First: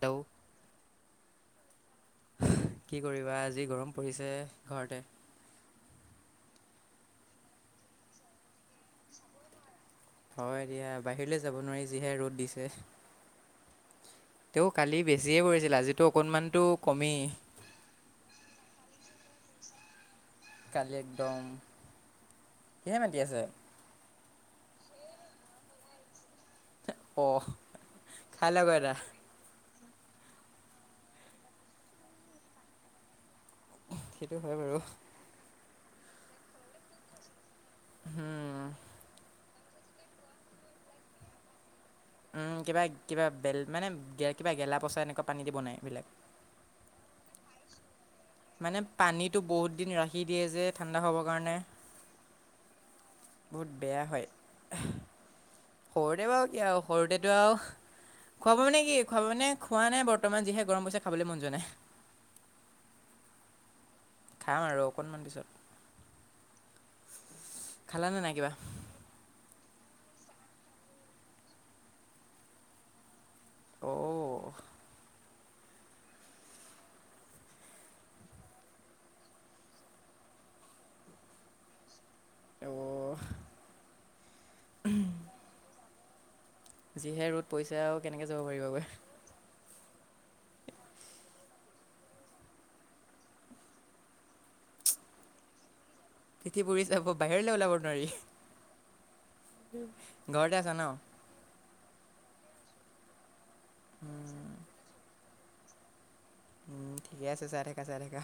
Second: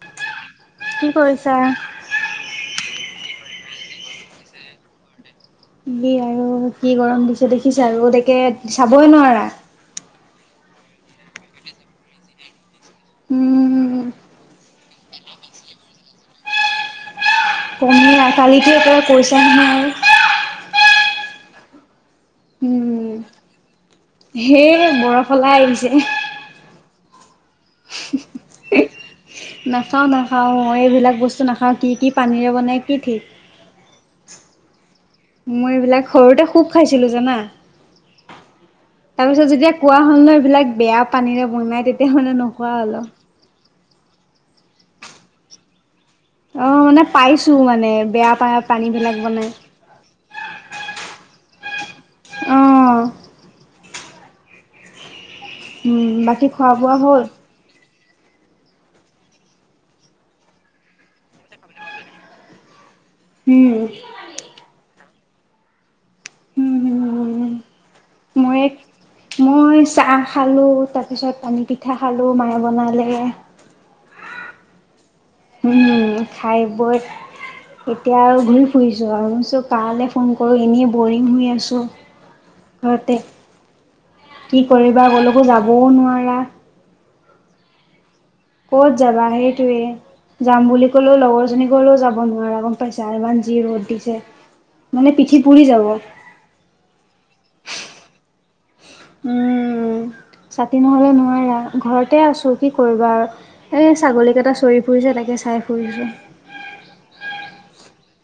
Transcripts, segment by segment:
তেওঁ কি কৰিছা? কি কৰিবা? আজি গৰম পৰিছে, ঘৰতে দি আৰু কি গৰম দিছে দেখিছা, ৰ'দ একে চাবই নোৱাৰা হয় দিয়া, বাহিৰলৈ যাব নোৱাৰি, যিহে ৰ'দ দিছে উম, তেওঁ কালি বেছিয়ে পৰিছিল, আজিটো অকণমানতো কমেই কালিটো একেবাৰে কৈছা নহয় আৰু কালি একদম, কিহে উম, মাতি আছে? সেই, বৰফৱালা আহিছে অ', খাই লোৱাগে এটা নাখাওঁ, নাখাওঁ, মই এইবিলাক বস্তু নাখাওঁ। কি, কি পানীৰে বনাই, কি ঠিক? সেইটো হয় বাৰু। মই এইবিলাক, সৰুতে খুব খাইছিলোঁ জানা। হম। তাৰপিছত, যেতিয়া কোৱা হ'ল নহয়, এইবিলাক বেয়া পানীৰে বনাই, তে উম, কিবা, কিবা বেল, মানে, কিবা গেলা-পচা এনেকুৱা পানী দি বনাই, এইবিলাক অ', মানে পাইছোঁ, মানে বেয়া পা মানে, পানীবিলাক পানীটো বনাই। বহুত দিন ৰাখি দিয়ে যে, ঠাণ্ডা হ'বৰ কাৰণে, অ' বহুত বেয়া হয় উম, সৰুতে বাৰু বাকী কি খোৱা আৰু, বোৱা হ'ল? সৰুতেতো আৰু খুৱাবানে কি খুৱাব মানে খোৱা নাই বৰ্তমান যিহে গৰম পৰিছে খাবলৈ মন যোৱা নাই। উম। খাম আৰু অকণমান পিছত। খালানে নাই কিবা মই এক মই চাহ খালো তাৰপিছত পানী পিঠা খালো মায়ে বনালে অ, উম খাই বৈ এতিয়া আৰু ঘূৰি ফুৰিছো আৰু নিছো কৈ ফোন কৰো এনেই বৰিং হৈ আছোঁ। অ' ঘৰতে কি কৰিবা ক'লেকো যাবও নোৱাৰা্। যিহে ৰ'দ পৰিছে কেনেকে যাব পাৰিবা? ক'ত জাবা হেই সেইয়া যাম বুলি ক'লেও লগৰ জনী কলেও যাব নোৱাৰে গম পাইছা ইমান যি ৰ'দ দিছে। মানে পিঠি পুৰি যাব। পিঠি পুৰি চাব বাহিৰলৈ ওলাব নোৱাৰি। উম ঘৰতে আছা ছাতি ন নহলে নোৱাৰা। ঘৰতে আছোঁ কি কৰিবা আৰু এই ছাগলীকেইটা চৰি ফুৰিছে তাকে চাই ফুৰিছোঁ। ঠিকে আছে চাই থাকা চাই থাকা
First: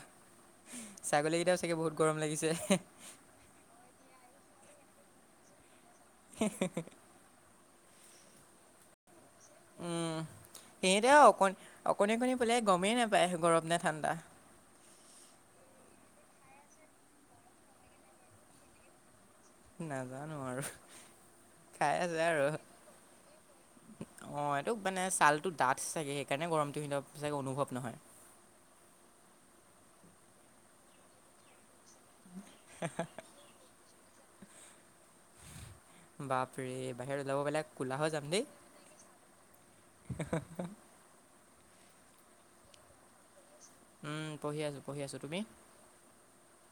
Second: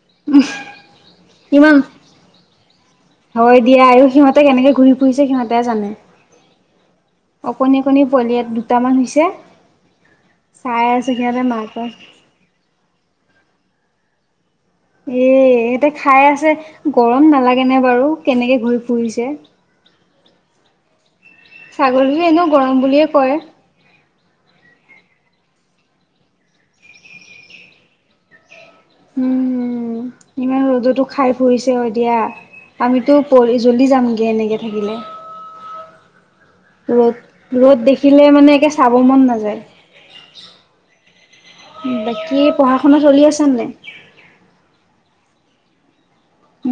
ছাগলীকেইটাও চাগে ইমান বহুত গৰম লাগিছে। হয় দিয়া আৰু সিহঁতে কেনেকে ঘূৰি ফুৰিছে সিহঁতে জানে আৰু হে হে অকণী অকণী পোৱালি দুটামান হৈছে। উম চাই আছে সেইটোৱেই সিহঁতে অকণি মাকক। অকণি পোৱালিয়ে গমেই নাপায় গৰম নে ঠাণ্ডা। এ, ইহঁতে খাই আছে গৰম নালাগে নে বাৰু কেনেকে ঘূৰি ফুৰিছে। নাজানোঁ আৰু খাই আছে ছাগলীটো আৰু এনেও গৰম বুলিয়ে কয়। উম, অ' এইটোতো মানে ছালটো ডাঠ চাগৈ সেইকাৰণে গৰমটো সি চাগে অনুভৱ নহয়। উম' উম' ইমান ৰ'দতো- খাই ফুৰিছে অ' এ দিয়া আমিতো জলি যামগৈ এনেকে থাকিলে। বাপৰে- বাহিৰত ওলাব ৰ'দ পেলাই ৰ'দ ক'লা হৈ যাম দেখিলে দেই মানে একে চাব মন নাযায়। বাকী পঢ়া শুনা চলি আছে নে নাই? উম' পঢ়ি আছোঁ, পঢ়ি আছোঁ তুমি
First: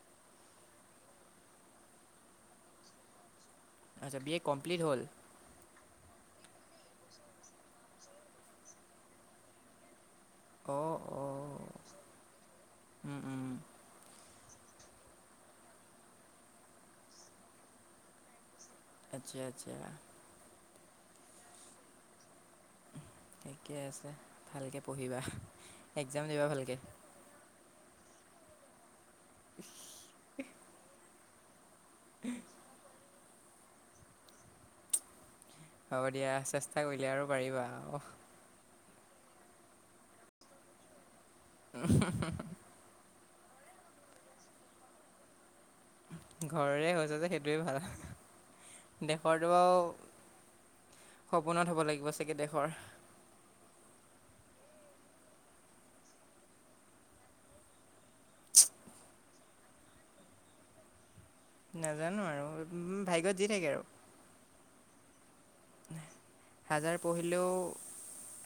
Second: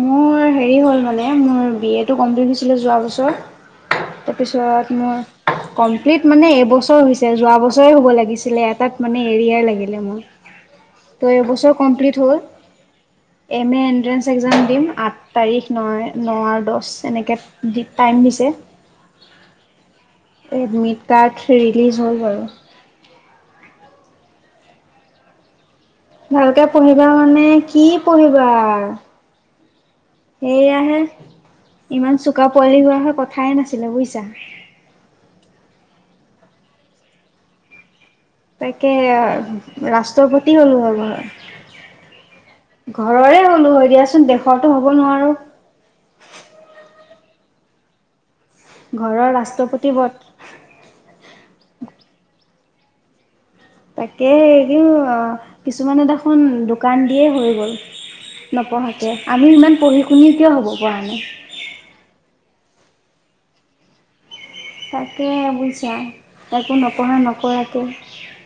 মোৰ হেৰি হ'ল মানে মোৰ বি এটো কমপ্লিট হৈছিলে যোৱা বছৰ আচ্ছা বি এ কমপ্লিট তাৰপিছত হ'ল মোৰ কমপ্লিট মানে এবছৰ হৈছে যোৱা বছৰে হ'ব লাগিছিলে এটাত মানে এৰিয়াৰ লাগিলে মোৰ। অ' অ'। এবছৰত কমপ্লিট হ'ল উম এনেই এনটেনস পৰীক্ষা এক্সাম দিম, আঠ তাৰিখ ন ন আৰু দহ এনেকৈ দি টাইম দিছে। আচ্ছা আচ্ছা। এডমিট কাৰ্ড ৰিলিজ হ'ল বাৰু ঠিকে আছে ভালকৈ পঢ়িবা। এক্সাম দিবা ভালকে ভালকৈ পঢ়িবা মানে কি পঢ়িবা? [inaudible] সেয়াহে ইমান চুকা পোৱালি হোৱা হয় কথাইে নাছিলে বুজিছা। হ'ব দিয়া চেষ্টা কৰিলে আৰু পাৰিবা অঁ। তাকে ৰাষ্ট্ৰপতি হ'বগৈ। [unintelligible] ঘৰৰে হলো হয় দিয়াচোন দেশৰতো হ'ব নোৱাৰোঁ। ঘৰৰে হৈছে যে সেইটোৱে ভাল ঘৰৰ দেশৰটো বাৰু ৰাষ্ট্ৰপতি পদ। সপোনত হ'ব লাগিব চাগে দেশৰ। তাকেহে, এটো কিছুমানত দেখোন দোকান দিয়ে হৈ গ'ল। নপঢ়াকে আমি ইমান পঢ়ি শুনি কিয় হ'ব পৰা নাই। নাজানোঁ আৰু ভাগ্যত যি থাকে আৰু। তাকেহে, বুইছা একো নপঢ়া নকৰাকে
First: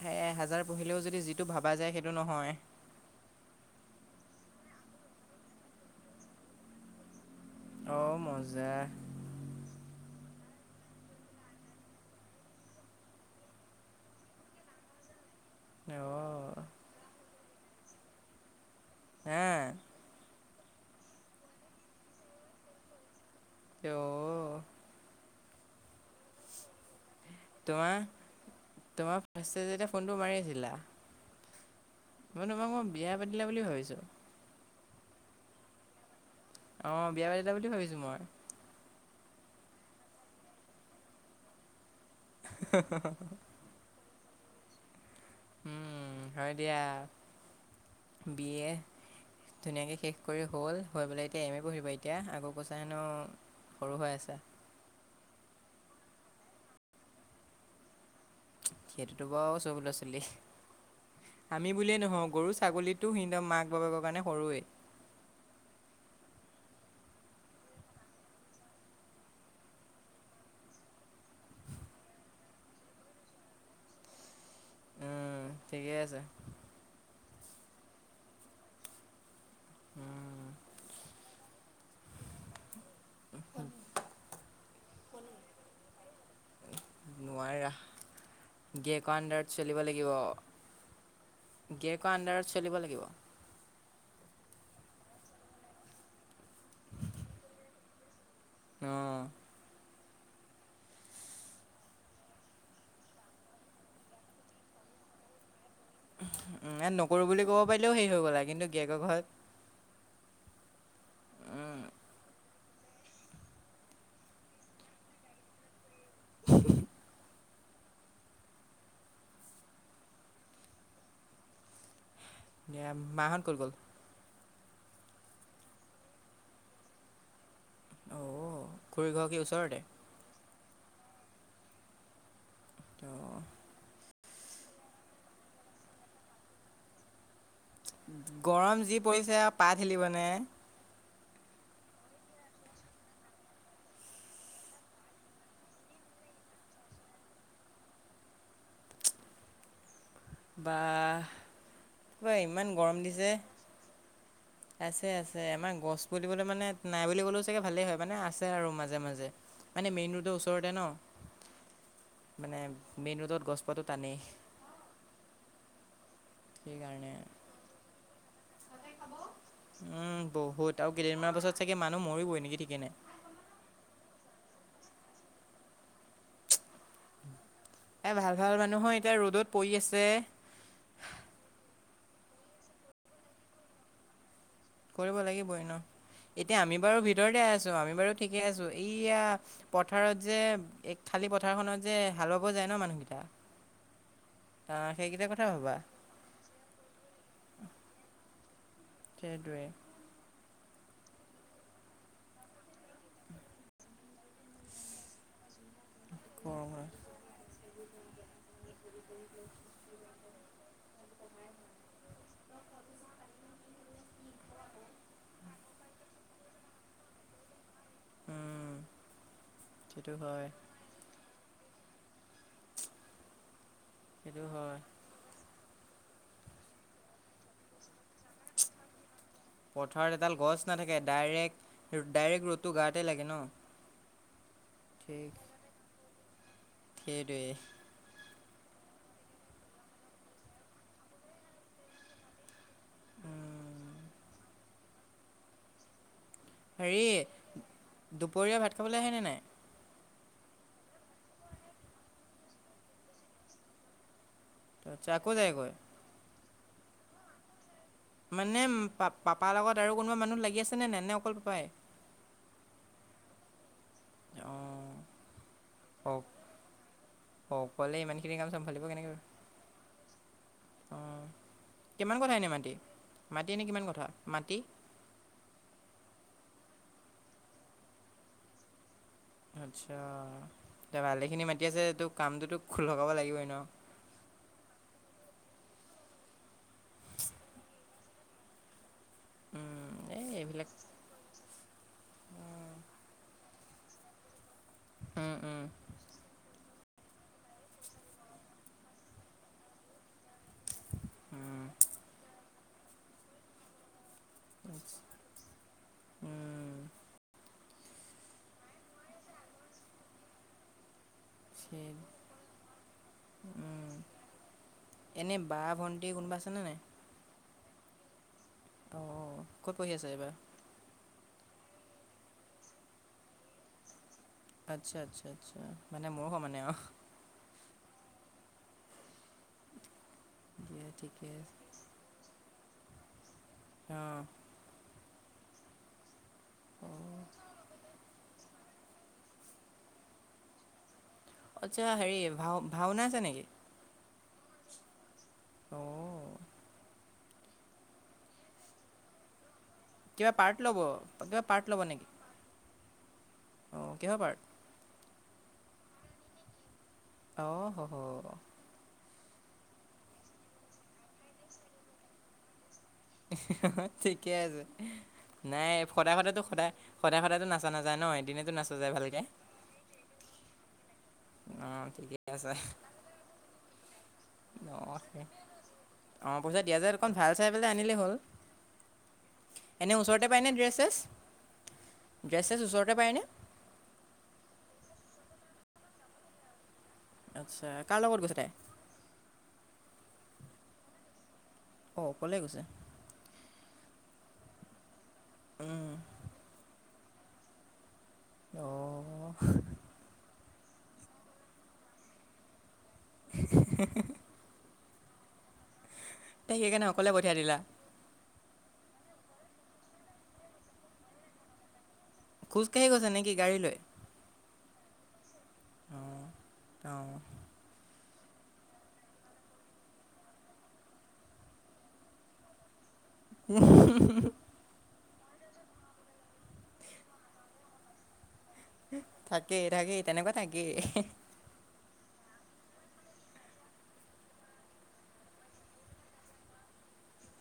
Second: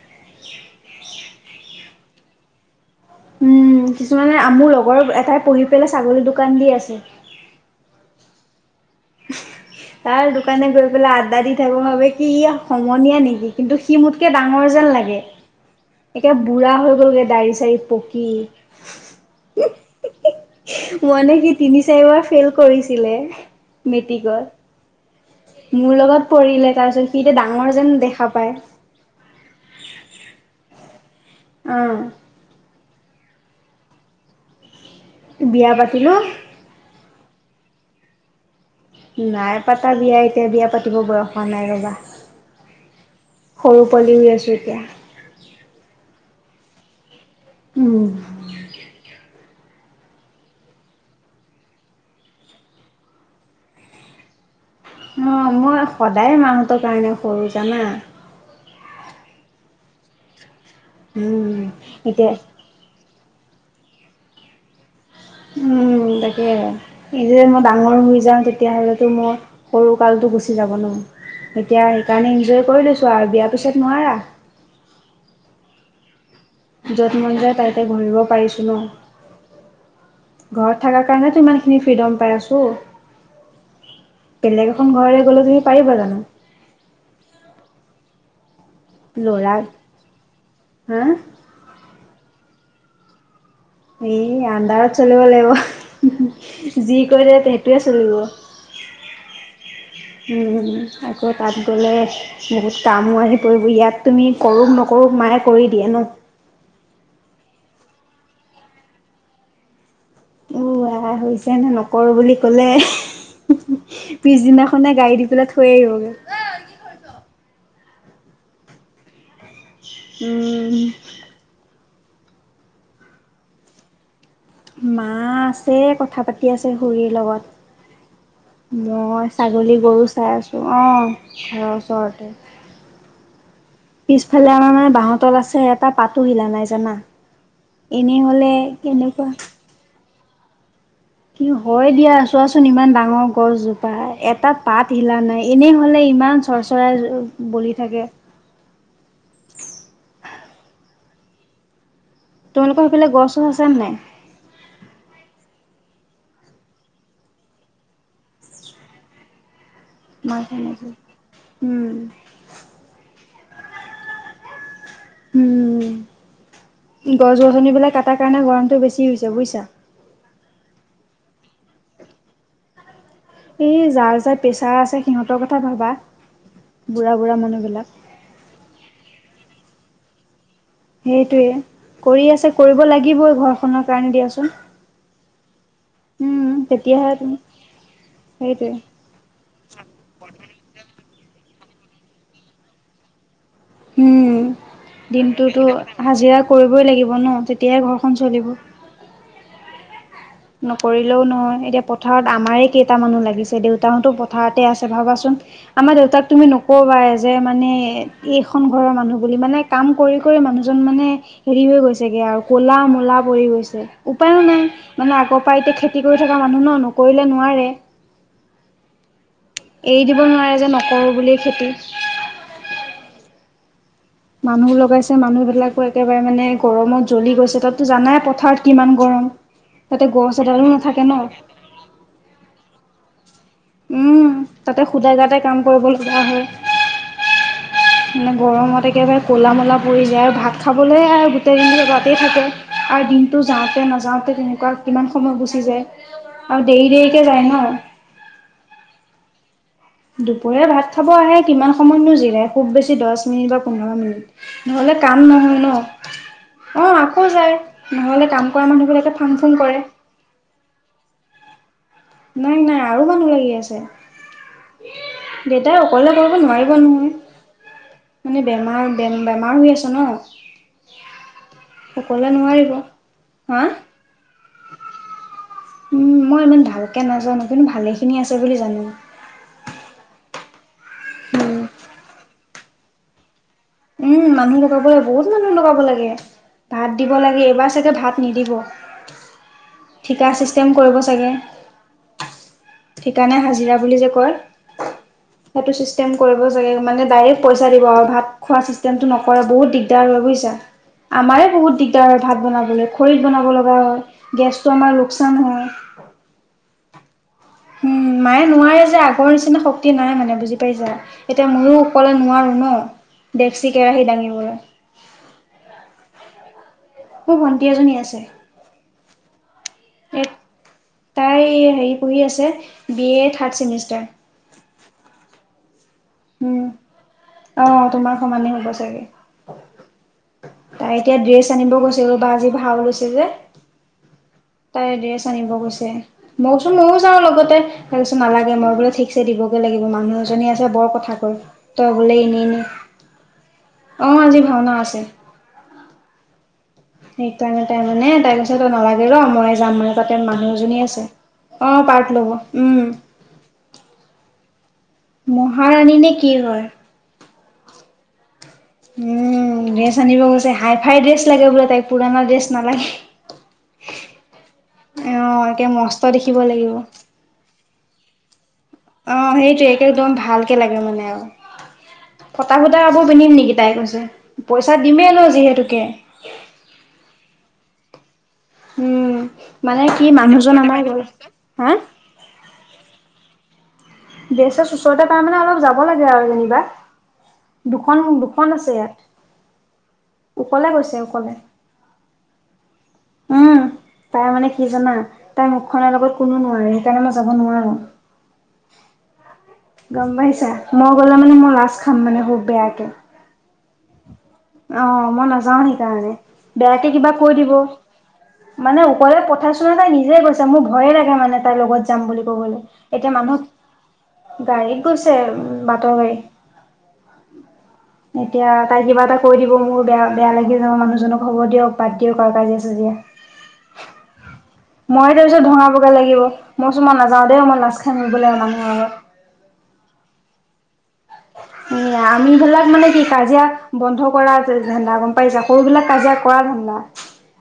সে এহেজাৰ পঢ়িলেও যদি যিটো ভাবা যায় সেইটো নহয়। উম' কিছুমানে মোৰ লগৰ এটাই পঢ়ি পেলাই ছাগলী দোকান দি আছে। অঁ মজা। [unintelligible] তাৰ দোকানলে গৈ পেলাই আড্ডা দি থাকো ভাবে কি ই সমনীয়া নিকি কিন্তু সি মোতকে ডাঙৰ যেন লাগে। অঁ একে বুঢ়া হৈ গ'লগে দাড়ি চাড়ি পকি। এ মানে কি তিনি চাৰিবাৰ ফেইল কৰিছিলে অ' মেট্ৰিকত। মোৰ লগত পঢ়িলে তাৰপিছত সি এতিয়া ডাঙৰ যেন তোমাৰ, দেখা পায়। তোমাৰ ফাৰ্ষ্ট যে যেতিয়া ফোনটো মাৰিছিলা। উম মানে ম মই বিয়া পাতিলা বুলি ভাবিছোঁ। বিয়া পাতিলোঁ। অ বিয়া পাতিলা বুলি ভাবিছো মই নাই পাতা বিয়া এতিয়া বিয়া পাতিব বয়স হোৱা নাই ৰবা [unintelligible] সৰু পোৱালি হৈ আছোঁ এতিয়া উম হয় দিয়া উম বি এ ধুনীয়াকে শেষ কৰি হ'ল হৈ পেলাই এতিয়া এম এ পঢ়িবা এতিয়া আক কৈছা হেনো সৰু হৈ আছা অঁ মই সদায় মাহঁতৰ কাৰণে সৰু জানা সেইটোতো বাৰু সব ল'ৰা ছোৱালী উম আমি বুলিয়ে নহয় এতিয়া গৰু ছাগলী টো নিজৰ মাক বাপেকৰ কাৰণে সৰুৱে উম তাকেহে ই যে মই ডাঙৰ হৈ যাওঁ তেতিয়া হলেতো মোৰ সৰু কালটো গুচি যাব ন এতিয়া সেইকাৰণে এনজয় কৰি লৈছো আ বিয়াৰ পিছত নোৱাৰা উম ঠিকে আছে য'ত মন যায় তাতেই ঘূৰিব পাৰিছোঁ ন উম, ঘৰত থকাৰ কাৰণে টো ইমানখিনি ফ্ৰীডম পাই আছো বেলেগ এখন ঘৰলে গ'লে তুমি পাৰিবা জানো নোৱাৰা গিৰেকৰ ল'ৰা আণ্ডাৰত চলিব লাগিব হা গিৰেকৰ আণ্ডাৰত চলিব লাগিব এ আণ্ডাৰত চলিব লাগিব যি কয় দিয়ে সেইটোৱে চলিব অঁ উম আকৌ তাত গ'লে বহুত কামো আহি পৰিব ইয়াত তুমি কৰোক নকৰোঁ মায়ে কৰি দিয়ে ন। উম, ইয়াত নকৰো বুলি ক'ব পাৰিলেও সেই হৈ গ'লা কিন্তু গিৰিয়েকৰ ঘৰত অ হৈছে নে নকৰোঁ বুলি ক'লে পিছদিনাখনে গাড়ী দি পেলাই থৈ আহিবগে। উম। এ মাঁ হঁত কত গ'ল? মাঁ আছে কথা পাতি আছে খুৰীৰ অ', লগত। খুৰীৰ ঘৰ মই কি ছাগলী ওচৰতে? গৰু চাই আছো অহ ঘৰৰ ওচৰতে। [unintelligible] পিছফালে আমাৰ মানে বাহঁতল আছে এটা পাতো হিলা নাই জানা? এনেই হলে গৰম যি কেনেকুৱা পৰিছে পাত হিলিব নে! কি হয় দিয়া চোৱাচোন ইমান ডাঙৰ গছজোপা এটা পাত হিলা নাই এনেই হলে ইমান চৰ চৰাই বলি থাকে। বাহঃ কিবা ইমান গৰম দিছে। ছা নাই? আছে আছে আমাৰ গছ বুলিবলৈ মানে নাই বুলি কলেও চাগে ভালে হয় মানে আছে আৰু মাজে মাজে। মানে মেইন ৰোডৰ মাৰ ওচৰতে ন, উম মানে মেইন ৰোডত গছপাটো টানেই। উম, সেইকাৰণে। গছ গছনিবিলাক কাটাৰ কাৰণে গৰমটো বেছি হৈছে বুজিছা! উম বহুত আৰু কেইদিনমান পাছত চাগে মানুহ মৰিবই নেকি ঠিকেই নাই। এই যাৰ যাৰ প্ৰেছাৰ আছে সিহঁতৰ কথা ভাবা, বুঢ়া বুঢ়া মানুহবিলাক। এ ভাল ভাল মানুহো এতিয়া ৰ'দত পৰি আছে। সেইটোৱে কৰি আছে কৰিব লাগিবই ঘৰখনৰ কাৰণে দিয়াচোন। কৰিব লাগিবই ন, উম, এতিয়া আমি বাৰু তেতিয়াহে তুমি ভিতৰতে আছো আমি বাৰু ঠিকে আছো, এই সেইটোৱে এতিয়া পথাৰত যে এক খালী পথাৰখনত যে হালা বাব যায় ন মানুহকেইটাই, উম, দিনটোতো ভাবা হাজিৰা কৰিবই লাগিব ন তেতিয়াহে ঘৰখন চলিব। সেইটোৱে। নকৰিলেও নহয় এতিয়া পথাৰত আমাৰে কেইটা মানুহ লাগিছে দেউতাহতো পথাৰতে আছে ভাবাচোন আমাৰ দেউতাক তুমি গৰম হয়। নকবাই যে মানে এইখন ঘৰৰ মানুহ বুলি মানে কাম কৰি কৰি মানুহজন মানে, হেৰি হৈ গৈছেগে আও কলা মলা পৰি গৈছে উপায়নো নাই। মানে আগৰ পা এতিয়া খেতি কৰি থকা মানুহ ন নকৰিলে নোৱাৰে। উম, এৰি সেইটো দিব হয় নোৱাৰে যে নকৰোঁ বুলি খেতি। সেইটো মানুহ হয় লগাইছে মানুহ বিলাকো একেবাৰে মানে গৰমত জ্বলি গৈছে তাতটো জানাই প থাৰত কিমান গৰম, তাতে পথাৰত এডাল গছ এডালো নাথাকে ন। ডাইৰেক্ট ডাইৰেক্ট ৰ'দটো গাতে লাগে ন। উম, তাতে সুদাই ঠিক গাতে কাম কৰিব লগা হয়। সেইটোৱে মানে গৰমত একেবাৰে ক'লা মলা পৰি যায় আৰু ভাত খাবলে হে আহে গোটেই দিনটো তাতেই থাকে। আৰু দিনটো যাওঁতে উম নাযাওঁতে তেনেকুৱা কিমান সময় গুচি যায়। আৰু দেৰি হেৰি দেৰিকে যায় ন দুপৰীয়া ভাত খাবলে আহে নে নাই? দুপৰীয়া ভাত খাব আহে কিমান সময়নো জিৰাই খুব বেছি দহ মিনিট বা পোন্ধৰ মিনিট। নহ'লে তাৰপিছত কাম আকৌ নহয় ন, যায়গৈ অ আকৌ যায়। নহ'লে কাম মানে কৰা পা মানুহবিলাকে ফাং পাপাৰ ফুং লগত কৰে। আৰু কোনোবা মানুহ লাগি আছে নে নাই, নে অকল পাপাই? নাই নাই আৰু মানুহ লাগি আছে। অ'। দেউতাই অকলে কৰিব নোৱাৰিব অকলে নহয়। ইমানখিনি মানে কাম বেমাৰ বে বেমাৰ হৈ আছে ন। অ', কিমান অকলে কঠা এনে নোৱাৰিব মাটি মাটি এনে হা কিমান কঠা মাটি? মই ইমান ভালকৈ নাজানো কিন্তু ভালেইখিনি আছে বুলি জানো। আচ্ছা এয়া ভালেখিনি মাটি আছে তোক কামটোতো খো লগাব লাগিবই ন। উম, মানুহ লগাব লাগ বহুত মানুহ লগাব লাগে। ভাত দিব লাগে এইবাৰ চাগে ভাত নিদিব। উম, এই ঠিকা এইবিলাক ছিষ্টেম কৰিব চাগে। ঠিকানে হাজিৰা বুলি যে কয় উম উম সেইটো চিষ্টেম কৰিব। মানে ডাইৰেক্ট পইচা দিব আৰু ভাত খোৱা চিষ্টেমটো নকৰে বহুত দিগদাৰ হয় বুজিছা। আমাৰে বহুত দিগদাৰ হয় ভাত বনাবলৈ খৰীত বনাব লগা হয় গেছটো উম আমাৰ লোকচান হয়। উম। উম, মায়ে নোৱাৰে যে আগৰ নিচিনা শক্তি নাই মানে বুজি পাইছা। এতিয়া ময়ো সেই- অকলে নোৱাৰোঁ ন ডেক্সি উম কেৰাহী দাঙিবলৈ। এনেই বা ভণ্টি কোনোবা আছেনে নাই? মোৰ ভণ্টি এজনী আছে। অ', ক'ত পঢ়ি আছে এ এইবাৰ? তাই হেৰি পঢ়ি আছে বি এ থাৰ্ড চেমিষ্টাৰ। আচ্ছা আচ্ছা আচ্ছা মানে মোৰ সমানে উম, আৰু। অ', তোমাৰ সমানেই হ'ব চাগে। [inaudible] তাই এতিয়া ঠিকে ড্ৰেছ আছে আনিব গৈছিলো বা আজি ভাও লৈছে যে। অ'। তাই ড্ৰেছ আনিব গৈছে মোকচোন ময়ো যাওঁ অঁ লগতে তাই নালাগে মই বোলে ঠিকছে দিবগৈ লাগিব মানুহ এজনী আছে বৰ কথা কয়। তই আচ্ছা বোলে হেৰি এনেই ভাও এনেই ভাওনা আছে নেকি? অ', আজি ভাওনা আছে। অ'। সেইকাৰণে তাই মানে তাই কৈছে নালাগে ৰ ময়ে যাম মানে। তাতে কিবা পাৰ্ট মানুহ ল'ব এজনী আছে কিবা অ' পাৰ্ট ল'ব উম। অ', কিহৰ পাৰ্ট? মহাৰাণী নে কি হয়। অহহ! উম, ড্ৰেছ আনিব গৈছে হাই ফাই ড্ৰেছ লাগে বোলে তাইক পুৰণা ড্ৰেছ নালাগে। ঠিকে আছে অ একে নাই মস্ত সদায় দেখিব সদায়টো সদায় লাগিব সদায় সদায়টো নাচা নাযা ন এদিনেটো নাচা যায় ভালকে অ', সেইটোৱে একে একদম ভালকে লাগে মানে আৰু। অঁ ঠিকে আছে ফটা ফুটা কাপোৰ পিন্ধিম নেকি তাই কৈছে। পইচা দিমেই ন যিহেতুকে। অ', পইচা দিয়া যায় অকণ ভাল চাই আনিলেই হ'ল। উম মানে এনে কি ওচৰতে পায়নে মানুহজন ড্ৰেছ আমাৰ চেছ, গ'ল হা ড্ৰেছ চেছ ওচৰতে পায়নে? ড্ৰেছ চেছ ওচৰতে পাই মানে অলপ যাব লাগে আৰু যেনিবা। আচ্ছা দুখন কাৰ লগত গৈছে দুখন তাই আছে ইয়াত অকলে গৈছে অকলে। অ', অকলে গৈছে! উম, তাই মানে কি জানা তাই উম, মুখখনৰ লগত কোনো নোৱাৰে সেইকাৰণে মই যাব নোৱাৰো। অ'। গম পাইছা, মই গ'লে মানে মই লাজ খাম মানে খুব বেয়াকে। [unintelligible] অ' মই নাযাও সেইকাৰণে, তাই সেইকাৰণে বেয়াকে অকলে কিবা পঠিয়াই কৈ দিব। দিলা মানে ওকলে পঠাইছেনে তাই নিজে গৈছে, মোৰ ভয়ে লাগে মানে তাইৰ লগত যাম বুলি কবলে, খোজকাঢ়ি গৈছে এতিয়া নেকি মানুহক গাড়ী লৈ গাড়ীত গৈছে উ বাটৰ গাড়ী। অঁ অঁ এতিয়া তাই কিবা এটা কৈ দিব মোৰ বেয়া বেয়া লাগি যাব মানুহজনক খবৰ দিয়ক বাদ দিয়ক আৰু কাজিয়া চাজিয়া। [unintelligible] মই তাৰ পিছত ধঙাবগে লাগিব, মই কৈছো মই নাযাও দেই মই লাচ খাই [unintelligible] মানুহৰ আগত। থাকেই থাকেই তেনেকুৱা থাকেই। আমি বিলাক মানে কি কাজিয়া বন্ধ কৰা ধা গম পাইছা সৰু বিলাক কাজিয়া কৰা ধান্দা,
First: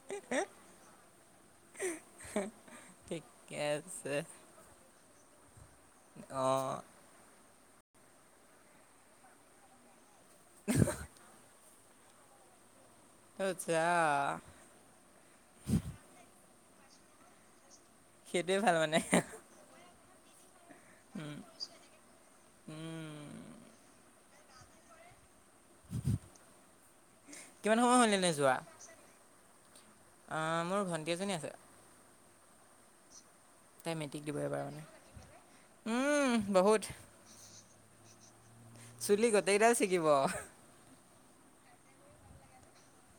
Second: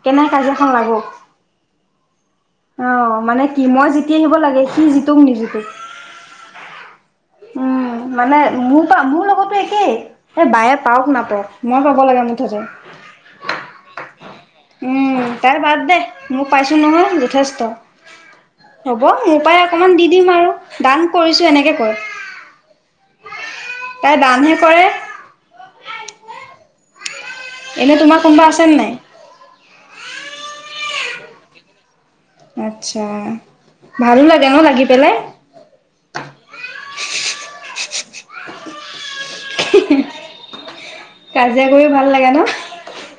কেনেকে কাজিয়া খন লাগো। [unintelligible] অ' মানে ঠিকে কি মই জিতি আছে আহিব লাগে সি [unintelligible] অঁ। উম মানে মোৰ মোৰ লগতো একেই এই বায়ে পাওক নাপাওক। মই পাব লাগে মুঠতে। [unintelligible] উম, তাৰ বাদ দে মোক পাইছো নহয় যথেষ্ট। সেইটোৱে ভাল মানে হ'ব মোৰ পৰাই অকমান দি দিম আৰু দান উম, কৰিছো এনেকে কয়। উম। তাই দানহে কৰে। কিয়নো এনে তোমাৰ এনে কোনোবা যোৱা, আছেনে নাই অ' মোৰ ভণ্টি এজনী আছে। আচ্ছা, তাই ভালো মেট্ৰিক দিব লাগে ন এবাৰ মানে লাগি পেলাই। উম, বহুত চুলি গোটেইকেইডাল চিগিব। কাজিয়া কৰিও ভাল লাগে ন?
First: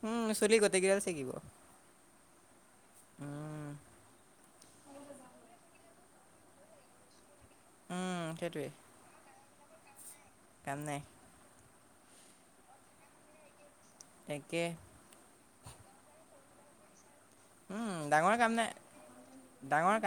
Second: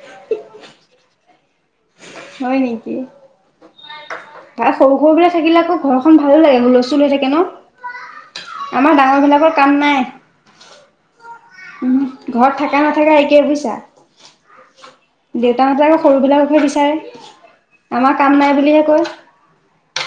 উম, চুলি গোটেইকেইডাল চিগিব। হয় নেকি? তাই সৰু সৰু বিলাক থাকিলে আকৌ ঘৰখন ভালো লাগে হুলস্থুল হৈ থাকে ন। উম সেইটোৱে আমাৰ ডাঙৰ বিলাকৰ কাম নাই। কাম নাই উম, ঘৰত থাকা নাথাকা একে বুইছা। একে। দেউতাহঁতে আকৌ সৰু বিলাকহে বিচাৰে আমাৰ কাম নাই বুলিহে কয়। ডাঙৰ কাম